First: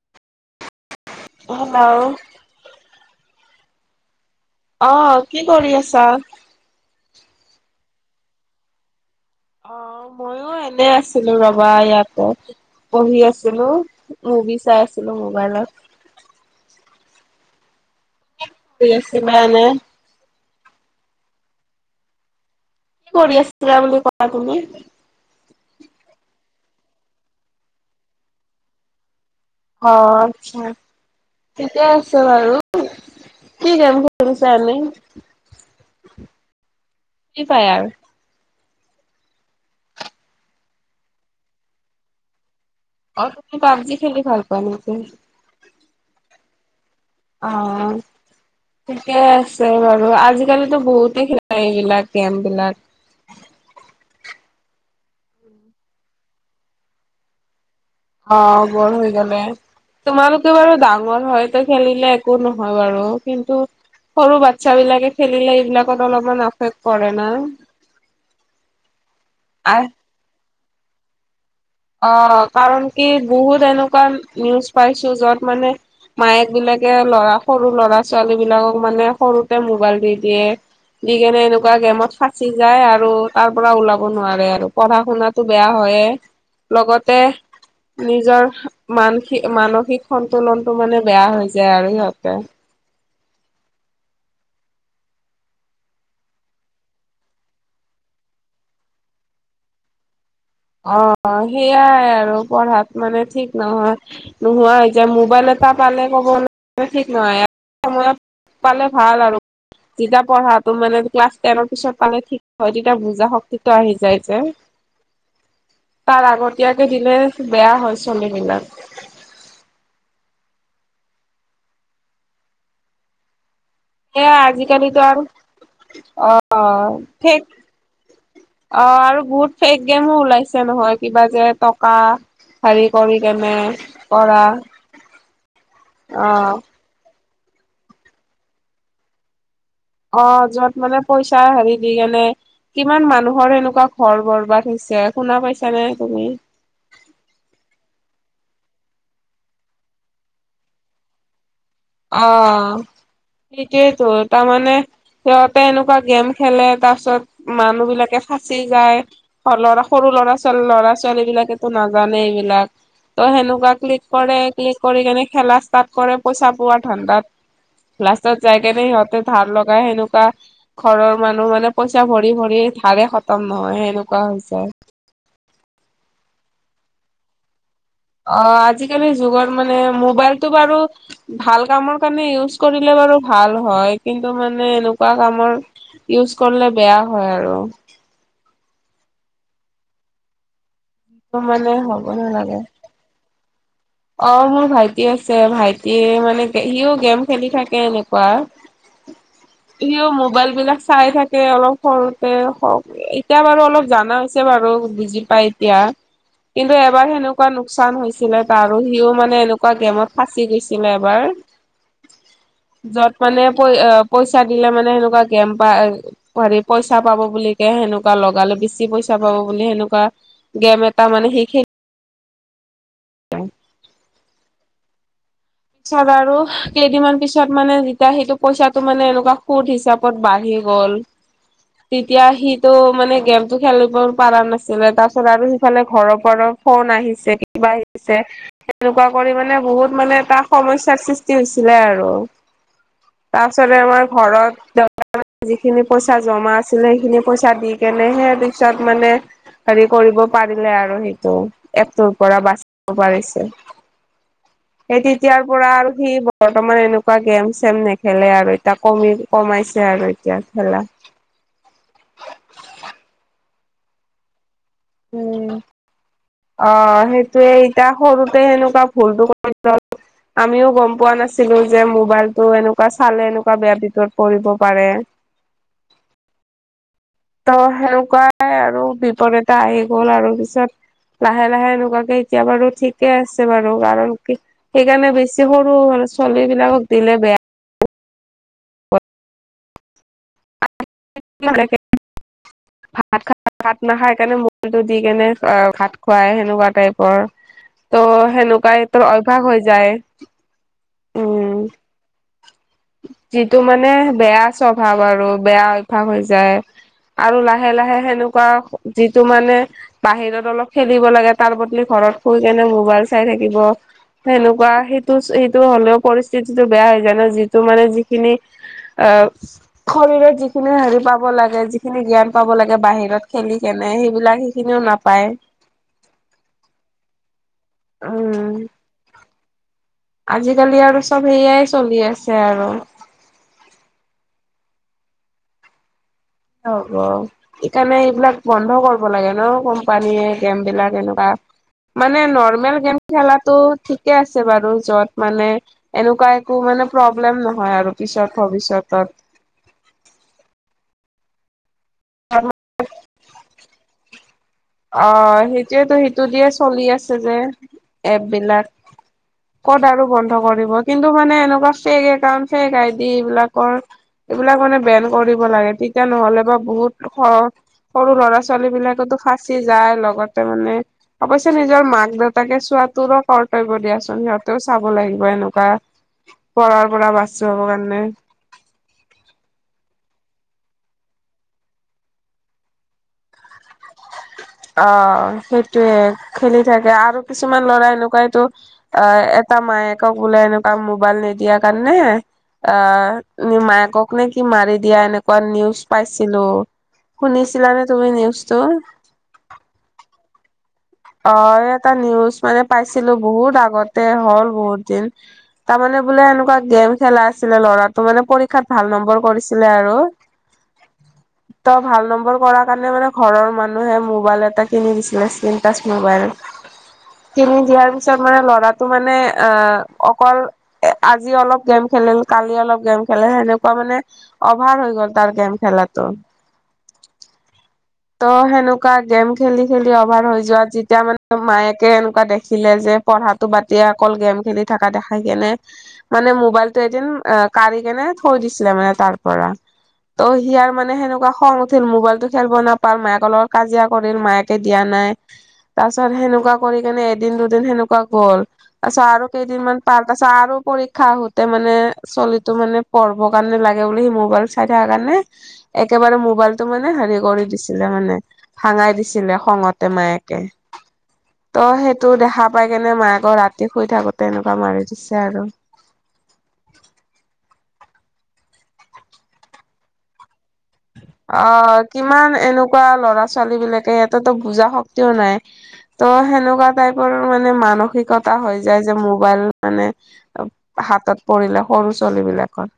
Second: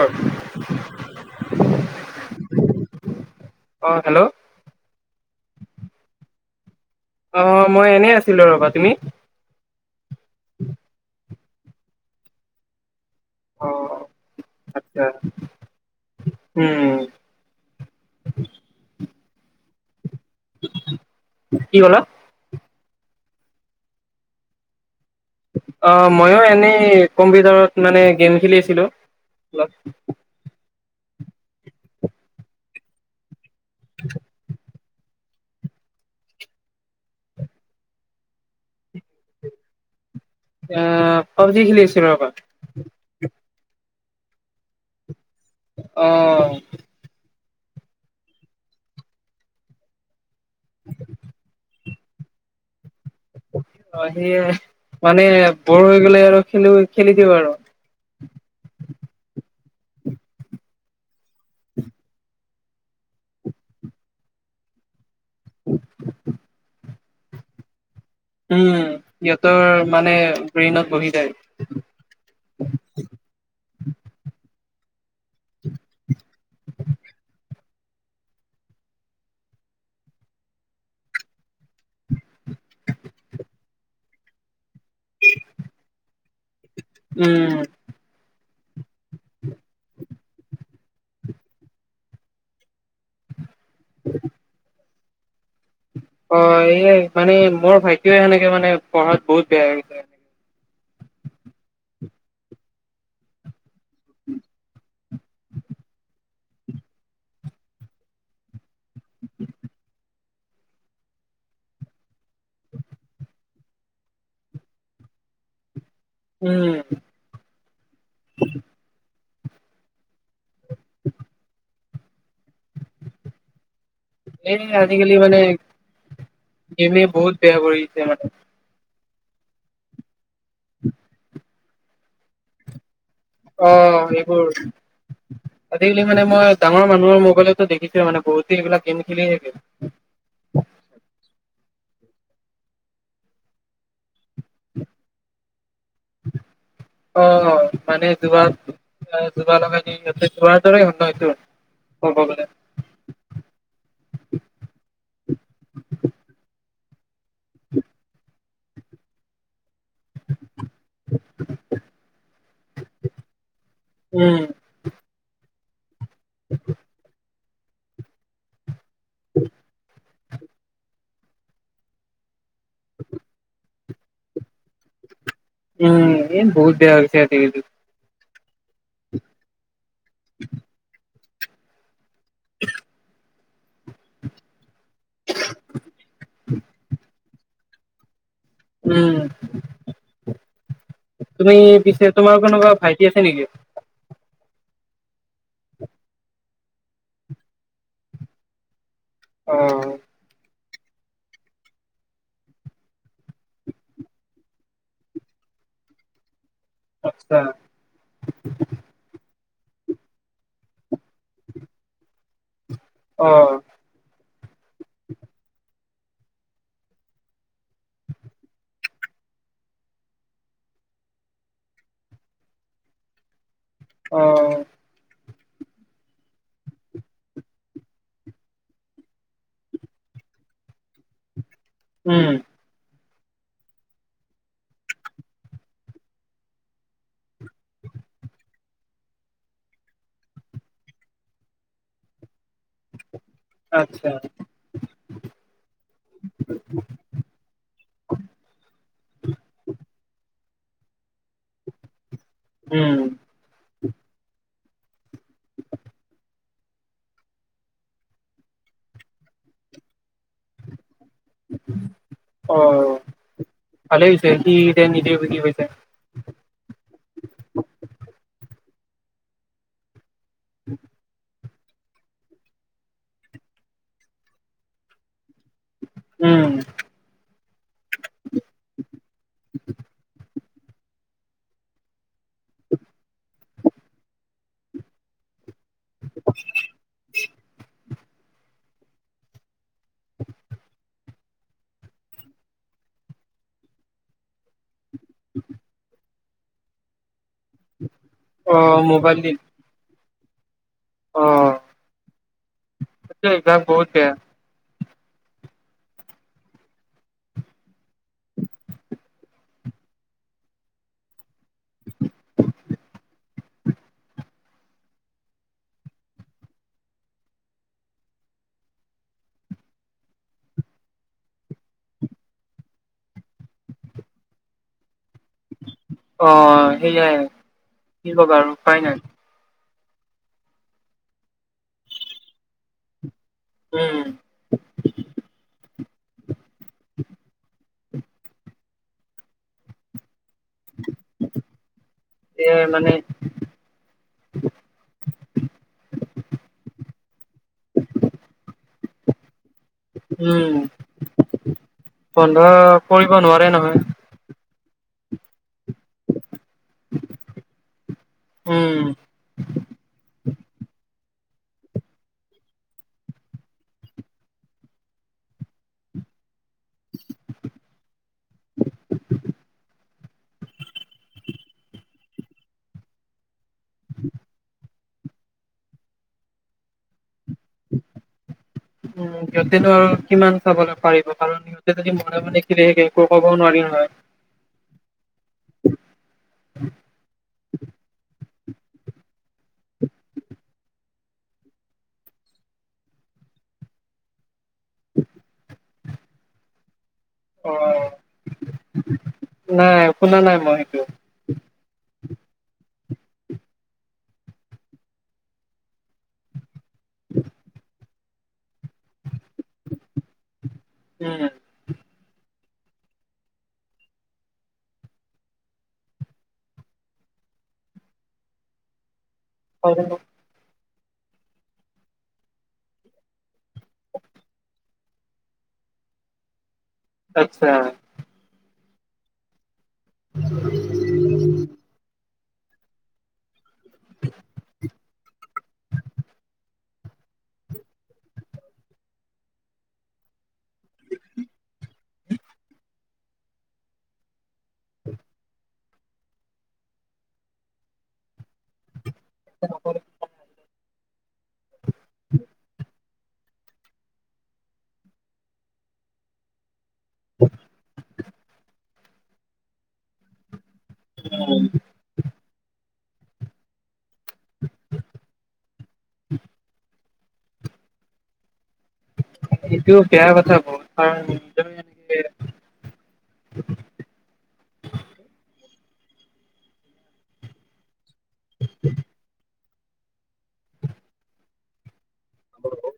অ [unintelligible] hello অ hello আহ কি কৰি আছা অ', মই এনেই আছিলো ৰবা তুমি অ', মইো এনে আছিলো ৰবা ইয়াততে পঢ়ি অ আছিলো মুভি চাই আচ্ছা আছিলো মোবাইলত উম আছি বে ন [unintelligible] কি কলা কি কৰি আছিল বুলি বুলি ক কি অ', মইো এনেই কম্পিউটাৰত মানে গেম খেলিছিলোঁ। অ', আচ্ছা ঠিকে আছে বাৰু কি ক মছো আ কি পাই আৰু অ পাবজি খেলি আছিল ৰবা অ', তুমি পাবজি খেললে ভাল পোৱা ন আহ অ িকে আছে বাৰু আজিকালিো বহুতেই খেলা এইবিলাক কেম্পবিলাক সি মানে বৰ হৈ গলে আৰু খেলি খেলি দিওঁ আৰু অ', বৰ হৈ গলে তোমালোকে বাৰু ডাঙৰ হয়তো খেলিলে একো নহয় বাৰু কিন্তু সৰু বাচ্ছ বিলাকে খেলিলে এইবিলাকত অলপমান এফেক্ট কৰে না উম সিহঁতৰ আহ মানে ব্ৰেইনত বহি যায়। অ', কাৰণ কি বহুত এনেকুৱা নিউজ পাইছো যত মানে মায়েকবিলাকে ল'ৰা খ সৰু ল'ৰা ছোৱালীবিলাকক মানে সৰুতে মোবাইল দি দিয়ে। দি কেনে এনেকুৱা গেমত ফাঁচি যায়, আৰু তাৰ পৰা ওলাব নোৱাৰে আৰু। পঢ়া শুনাতটো বেয়া হয়ে, লগতে উম নিজৰ মানসিক, মানসিক সন্তুলনটো মানে বেয়া হৈ যায় আৰু সিহঁতে। [inaudible] অ', এইয়াই মানে মোৰ ভাইটিও সেনেকে মানে পঢ়াত বহুত বেয়া হৈছে। অ', সেইয়াই আৰু পঢ়াত মানে ঠিক নহয়, নোহোৱা হৈ যায় মোবাইলত [inaudible] পঢ়াটো মানে ক্লাছ টেনৰ পিছত পালে ঠিক হয়, তেতিয়া বুজা শক্তিটো আহি যায় যে। [unintelligible] তাৰ উম আগতীয়াকে দিলে বেয়া হয়, ছোৱালীবিলাক। [inaudible] সেয়া এই আজিকালিতো আজিকালি আৰু মানে অ', গেমে বহুত বেয়া [unintelligible] অ', কৰি দিছে মানে আৰু বহুত ফেক গেমো ওলাইছে নহয় কিবা যে টকা [unintelligible] অ', কৰা সেইবোৰ। আজিকালি মানে মই অ', ডাঙৰ মানুহৰ মো বাইলটো দেখিছোঁ মানে বহুতে এইবিলাক গেম খেলি থাকে। অ', য'ত মানে পইচা হেৰি দি কেনে কিমান মানুহৰ এনেকুৱা ঘৰ বাৰ বৰবাদ হৈছে শুনা পাইছানে তুমি? জুৰা লগাই দিয়ে সিঁহতে জুৱা দৰে হয়, ন এইটো। ক'ব গ'লে অ', সিটোৱেতো তামানে সিহঁতে এনেকুৱা গেম খেলে তাৰপাছত মানুহবিলাকে ফাঁচি যায়, ল'ৰা সৰু ল'ৰা ছোৱালী, ল'ৰা ছোৱালীবিলাকেতো নাজানেই এইবিলাক। ত' সেনেকুৱা ক্লিক কৰে, উম ক্লিক কৰি কেনে খেলা ষ্টাৰ্ট কৰে পইচা পোৱাত লাষ্টত যায় কেনে সিহঁতে ধাৰ লগাই সেনেকুৱা ঘৰৰ মানুহ মানে পইচা ভৰি, ভৰি ধাৰে খতম নহয় সেনেকুৱা হৈ যায়। উম, এ, বহুত হৈছে আজিকালিটো। অ', আজিকালিৰ যুগৰ মানে মোবাইলটো বাৰু ভাল কামৰ কাৰণে ইউজ কৰিলে বাৰু ভাল হয়, কিন্তু মানে এনে কুৱা কামৰ ইউজ কৰিলে বেয়া হয় আৰু। উম, ত তুমি মানে হ'ব পিছে তোমাৰ নালাগে কোনোবা ভাইটি আছে নেকি? অ', মোৰ ভাইটি আছে, ভাইটি মানে সিও গেম খেলি থাকে এনেকুৱা। অ সিও মোবাইলবিলাক চাই থাকে অলপ সৰুতে হওঁক, এতিয়া বাৰু অলপ জানা হৈছে বাৰু বুজি পাই এতিয়া। [inaudible] কিন্তু এবাৰ আচ্ছা সেনেকুৱা লোকচান হৈছিলে তাৰো, সিও মানে এনেকুৱা গেমত ফাঁচি গৈছিলে এবাৰ। [unintelligible] য'ত অ মানে পই-পইচা দিলে মানে সেনেকুৱা গেম পায়। হেৰি পইচা পাব বুলি কে সেনেকুৱা লগালে বেছি পইচা পাব বুলি সেনেকুৱা, গেম এটা তাৰমানে সেইখিনি [inaudible] অ'। পিছত আৰু কেইদিনমান পিছত মানে যেতিয়া সেইটো পইচাটো মানে এনেকুৱা সুদ হিচাপে বাঢ়ি গ'ল, তেতিয়া উম সিটো মানে গেমটো খেলিব পাৰা নাছিলে, তাপিছত আৰু সিফালে ঘৰৰ পৰা ফোন আহিছে কিবা আহিছে সেনেকুৱা কৰি মানে বহুত মানে এটা সমস্যাৰ সৃষ্টি হৈছিলে আৰু। তাৰপিছতে আমাৰ আচ্ছা ঘৰত দেউতাৰ যিখিনি পইচা জমা আছিলে, সেইখিনি পইচা দি কেনে সেইয়া দিছাত মানে হেৰি কৰিব পাৰিলে আৰু সেইটো এপটোৰ পৰা উম বাচিব পাৰিছে। এতি য়াৰ পৰা আৰু সি বৰ্তমান এনেকুৱা গেম চেম নেখেলে আৰু এতিয়া কমি কমাইছে আৰু। এতিয়া কি খালা? অহ, ভালে হৈছে। সি এতিয়া নিজে বুজি উম', পাইছে অহ' সেইটোৱে ইটা সৰুতে সেনেকা ভুলতো কৰি লোৱাৰ কথা, আমিও গম পোৱা নাছিলোঁ। নাছিলোঁ যে মোবাইলতটো এনেকুৱা চালে এনেকুৱা বেয়া বিপৰত পৰিব পাৰে। উম। ত' সেনেকুৱাই আৰু বিপদ এটা আহি গ'ল আৰু পিছত। লাহে-লাহে এনেকুৱাকে এতিয়া বাৰু ঠিকে আছে বাৰু, কাৰণ কি সেইকাৰণে বেছি সৰু সৰু মানে চলিবিলাকক দিলে বেয়া। [unintelligible] ভাত খাব, ভাত নাখাই কাৰণে মোবাইটো দি কেনে ভাত খুৱাই সেনেকুৱা টাইপৰ ত' অ সেনেকুৱাই তো মোবাইল দি অভ্যাস হৈ যায়। অ উম, এইটো যিটো অভ্যাস বহুত মানে বেয়া চব অভাৱ আৰু বেয়া অভ্যাস হৈ যায় আৰু লাহ লাহে-লাহে সেনেকুৱা যিটো মানে বাহিৰত অলপ খেলিব লাগে তাৰ বদলি ঘৰত শুই কেনে মোবাইল চাই থাকিব। সেনেকুৱা সেইটো, সেইটো হ'লেও পৰিস্থিতিটো বেয়া হৈ যায় ন' যিটো মানে যিখিনি অহ, শৰীৰত যিখিনি হেৰি পাব লাগে যিখিনি জ্ঞান পাব লাগে বাহিৰত খেলি কেনে সেইবিলাক সেইখিনিও নাপায়। অহ, সেইয়াই কি কবা বাৰু উম উপায় নাই। আজিকালি আৰু চব সেয়াই চলি আছে আৰু। উম। কি হ'ব সেইকাৰণে এইবিলাক বন্ধ কৰিব লাগে ন' কোম্পানীয়ে। গেমবিলাক এনেকুৱা। মানে এ নৰ্মেল মানে গেম খেলাটো ঠিকে আছে বাৰু য'ত মানে এনেকুৱা একো মানে প্ৰব্লেম নহয় আৰু পিছত ভৱিষ্যতত। উম। বন্ধা কৰিব নোৱাৰে নহয়। অহ, সেইটোয়েতো সেইটো দিয়ে চলি আছে যে এপবিলাক। উম ক'ত আৰু বন্ধ কৰিব কিন্তু মানে এনেকুৱা ফেক একাউণ্ট ফেক আইডি এইবিলাকৰ এইবিলাক মানে বেন কৰিব লাগে তেতিয়া নহ'লে বা বহুত সৰু ল'ৰা-ছোৱালী বিলাকেতো ফাঁচি যায় লগত লগতে মানে অৱশ্যে নিজৰ মাক-দেউতাকে চোৱাটোৰ কৰ্তব্য দিয়াচোন, সিহঁতেও চাব লাগিব এনেকুৱা কৰাৰ পৰা বাচোৱাব কাৰণে। উম, সিহঁতেনো আৰু কিমান চাবলৈ পাৰিব কাৰণ সিহঁতে যদি মনে-মনে খেলি থাকে একো ক'বও নোৱাৰি। সেইটো হয়। অহ, সেইটোৱে খেলি থাকে আৰু কিছুমান ল'ৰা এনেকুৱাইতো অহ, এটা মায়েকক বোলে এনেকুৱা মোবাইল নিদিয়াৰ কাৰণে অহ, নি মায়েকক নে কি মাৰি দিয়া এনেকুৱা নিউজ পাইছিলোঁ। অ শুনিছিলানে তুমি নিউজটো? নাই শুনা নাই মই। সেইটো পাইছিলোঁ বহুত আগতে হ'ল বহুত দিন, তাৰমানে বোলে এনেকুৱা গেম খেলা আছিলে। ল'ৰাটো মানে পৰীক্ষাত ভাল নম্বৰ কৰিছিলে আৰু ত' ভাল নম্বৰ কৰা সেইকাৰণে মানে ঘৰৰ মানুহে মোবাইল এটা কিনি দিছিলে স্কিন স্কিনটাচ মোবাইল কিনি দিয়াৰ পিছত মানে ল'ৰাটো মানে অহ, উম অকল এ আজি অলপ গেম খেলিল, কালি অলপ গেম খেলিল, সেনেকুৱা মানে অভাৰ হৈ গ'ল তাৰ গেম। খেলাটো। আচ্ছা। সেনেকোৱা গেম খেলি খেলি অভাৰ হৈ যায়। যোৱা যেতিয়া মানে মায়েকে এনেকুৱা দেখিলে যে, পঢ়াটো বাতদিয়া অকল গেম খেলি থকা দেখাই কিনে মানে মোবাইলটো এদিন কাঢ়ি কেনে থৈ দিছিলে মানে তাৰ পৰা। ত সিয়াৰ মানে সেনেকুৱা খং উঠিল মোবাইলটো খেলিব নাপাল মায়াকৰ লগত কাজিয়া কৰিল মায়েকে দিয়া নাই। তাৰ পিছত সেনেকুৱা কৰি কেনে এদিন দুদিন সেনেকুৱা গ'ল।, তাৰপাছত আৰু কেইদিনমান পাৰ, তাৰপাছত আৰু পৰীক্ষা আহোতে মানে চলিতো মানে পঢ়িবৰ কাৰণে লাগে বুলি সি মোবাইল চাই থকাৰ কাৰণে একেবাৰে মোবাইল। তাৰ মানে হেৰি কৰি দিছিলে মানে ভাঙাই দিছিলে খঙতে মায়েকে। তই সেইটো দেখাত। পাই কেনে মায়েকে ৰাতি শুই থাকোঁতে এনেকুৱা মাৰি দিছে আৰু। এইটো বেয়া কথা বহুত। কাৰণ নিজৰ অহ, এনেকে কিমান এনেকুৱা ল'ৰা-ছোৱালীবিলাকে সিহঁতেটো বুজা শক্তিও নাই। অহ, ' সেনেকুৱা টাইপৰ মানে মানসিকতা হৈ যায় যে মোবাইল মানে হাতত পৰিলে সৰু ছোৱালীবিলাকৰ।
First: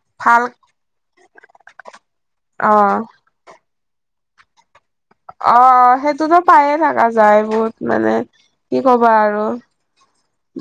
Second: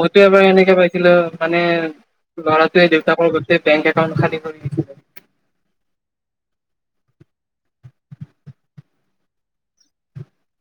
মইতো এবাৰ এনেকে পাইছিলোঁ মানে অ ল'ৰাটোৱে দেউতাকৰ গোতেই বেংক একাউণ্ট খালী কৰি দিছিলে। অহ', অহ'। সেইটোতো পায়ে থকা যায় বহুত মানে কি কবা আৰু।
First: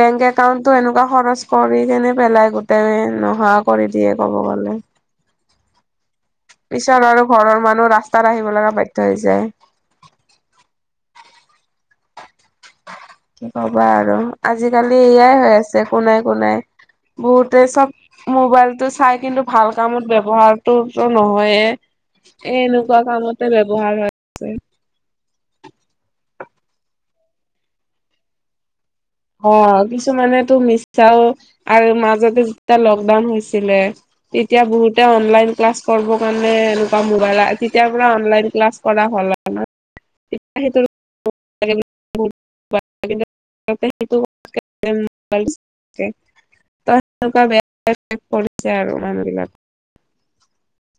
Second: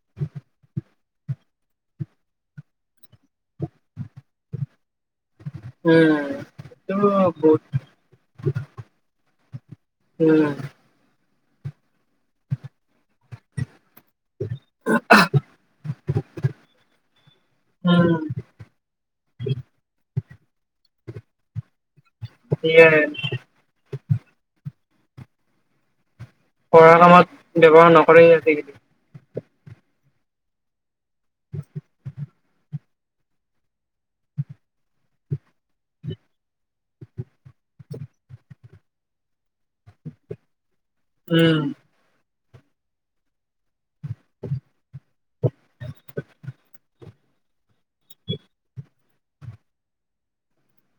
বেংক একাউণ্টটো এনেকুৱা খৰচ কৰি কেনে পেলাই গোটেই নোহোৱা কৰি দিয়ে ক'ব গ'লে। উম। এইটো পিছত আৰু ঘৰৰ বহুত মানুহ ৰাস্তাত আহিব লগা বাধ্য হৈ যায়। উম কি কবা আৰু। আজিকালি এয়াই হৈ আছে একো নাই একো নাই। বহুতে চব উম, মোবাইলটো চাই কিন্তু ভাল কামত ব্যৱ ব্যৱহাৰটোতো নহয়ে এই সেয়াই এনেকুৱা কামতে ব্যৱহাৰ হৈ‌ আছে। পঢ়া কামত ব্যৱহাৰ নকৰে আজিকালি। অহ, কিছুমানেতো মিছাও আৰু মাজতে যেতিয়া লকডাউন হৈছিলে তেতিয়া বহুতে অনলাইন ক্লাছ কৰিবৰ কাৰণে এনেকুৱা মবাইল তেতিয়া পৰা অনলাইন ক্লাছ কৰা হ'ল। [unintelligible] এতিয়া সেই উম। [unintelligible] [unintelligible] এনেকুৱা বেয়া কৰিছে আৰু মানুহবিলাক।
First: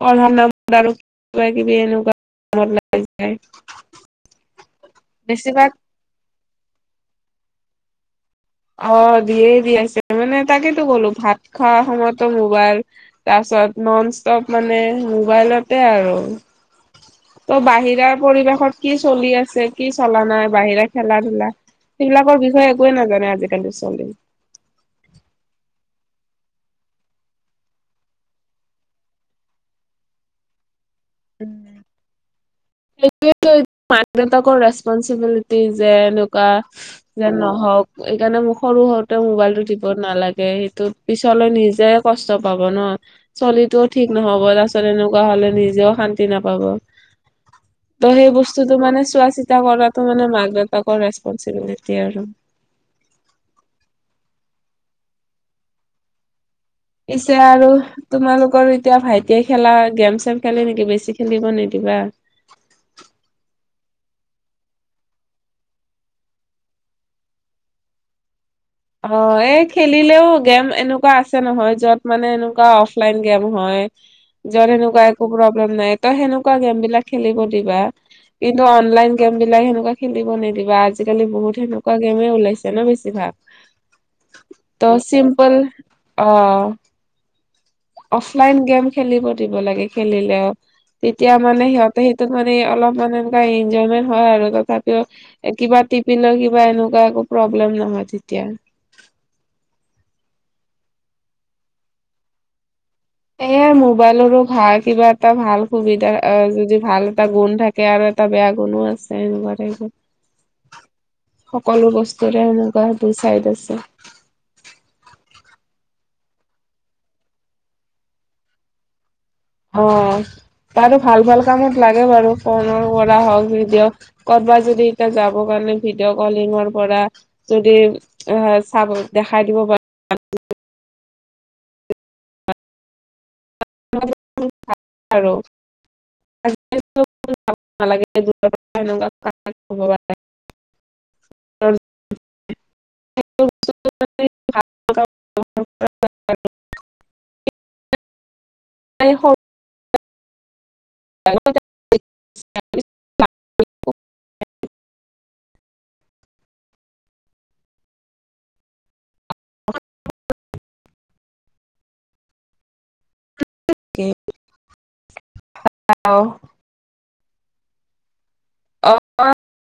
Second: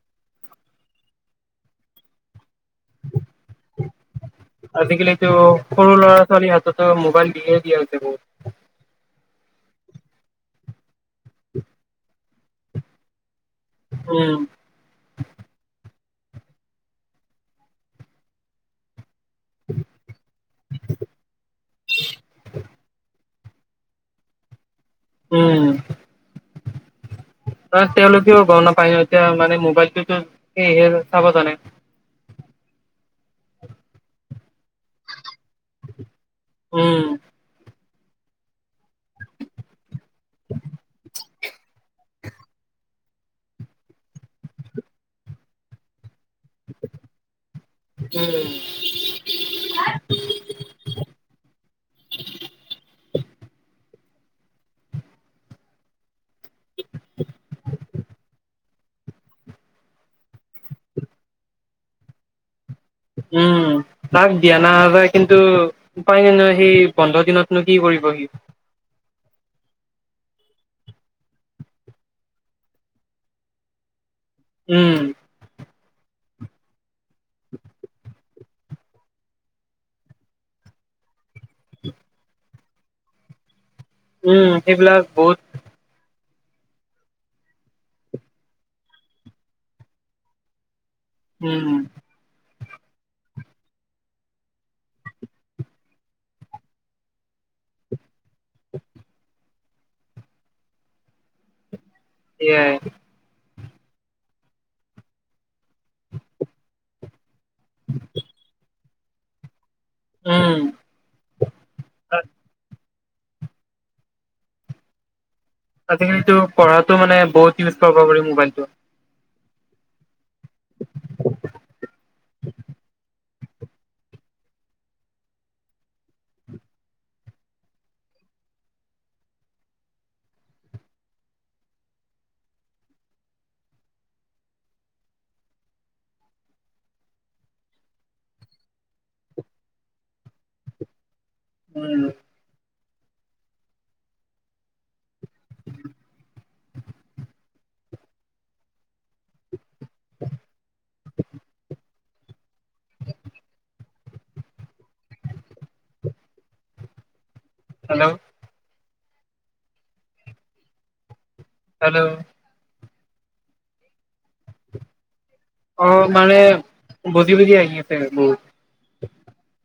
পঢ়াৰ নামত আৰু কিবা-কিবি এনেকুৱা। কামত লাগি যায় আজিকালিটো বেছিভাগ সৰু ল'ৰা-ছোৱালীৰ হাতত মোবাইল দিয়ে দিয়াছে বহুতক। অহ, দিয়েই দি আছে, মানে তাকেতো ক'লো ভাত খোৱা সময়তো মোবাইল। তাৰপিছত ন'ন উম, ষ্টপ মানে মোবাইলতে আৰু। ত' বাহিৰাৰ পৰিৱেশত কি চলি আছে কি চলা নাই, বাহিৰে খেলা-ধূলা সেইবিলাকৰ বিষয়ে একোৱে নাজানে আজি আজোকালিৰ চলি। উম। অহ, তেওঁলোকেও গম নাপায় ন' এতিয়া মানে মোবাইলটোতো চাব জানে। সেইটোৱেইটো মাক-দেউতাকৰ ৰেচ ৰেচপন চিবিলিটি যে এনেকুৱা উম, যে নহওঁক। এইকাৰণতে মোক সৰু সৰুতে মোবাইলটো চাব নালাগে সেইটো পিছলৈ নিজে কষ্ট পাব ন'। চলিটোও ঠিক নহ'ব তাৰপিছত এনেকুৱা হ'লে নিজেও শান্তি নাপাব। ত' সেই উম, বস্তুতটো মানে চোৱা চিতা কৰাতো মানে মাক-দেউতাকৰ ৰেচপনচিবিলিটি আৰু। [unintelligible] পিছে আৰু তোমালোকৰ এতিয়া ভাইটিয়ে খেলা গেম-চেম খেলি নেকি, বেছি খেলিব নিদিবা। কিবা। উম তাক দিয়া নাাযায় কিন্তু পায় ন নয় সেই বন্ধ দিনতনো কি কৰিব বহি অ এই খেলিলেও গেম এনেকুৱা আছে নহয় যত মানে এনেকুৱা অফলাইন গেম হয়। যত উম, সেনেকুৱা একো প্ৰব্লেম নাই ত সেনেকুৱা গেম বিলাক খেলিব দিবা কিন্তু অনলাইন গেম বিলাক সেনেকুৱা খেলিব নিদিবা আজিকালি বহুত তেনেকুৱা গেমে ওলাইছে ন বেছি ভাগ। উম, ত সেইবিলাক বহুত চিম্পল অ অফলাইন গেম খেলিব দিব লাগে খেলিলেও তেতিয়া মানে উম, সিহঁতে সেইটোক [unintelligible] অলপমান এনেকুৱা ইনজম হয় আৰু তথাপিও কিবা টিপিলে কিবা এনেকুৱা [unintelligible] প্ৰব্লেম নহয় তেতিয়া। এয়াই। এয়াই মোবাইলৰো ভাল কিবা এটা ভাল সুবিধা যদি ভাল এটা গুণ থাকে আৰু এটা বেয়া গুনো আছে এনেকুৱাতে উম। সকলো বস্তুৰে সেনেকুৱা টো চাইড আছে। আজিকালিতটো পঢ়াটো মানে বহুত ইউজ কৰিব পাৰি মোবাইলটো। অ। বাৰু ভাল ভাল কামত লাগে বাৰু ফোনৰ পৰা হওক ভিডিঅ' কৰ'বাত যদি এতিয়া যাব কাৰনে ভিডিঅ' কলিংৰ পৰা যদি আহ চাব দেখাই দিব পাৰ। [unintelligible] আৰু [unintelligible] [unintelligible] অ উম। [unintelligible] [unintelligible] ত [unintelligible] [unintelligible] [unintelligible] হেল্ল'। হেল্ল' [unintelligible] আহ। বজি বজি আহিআছে অঁ। [unintelligible]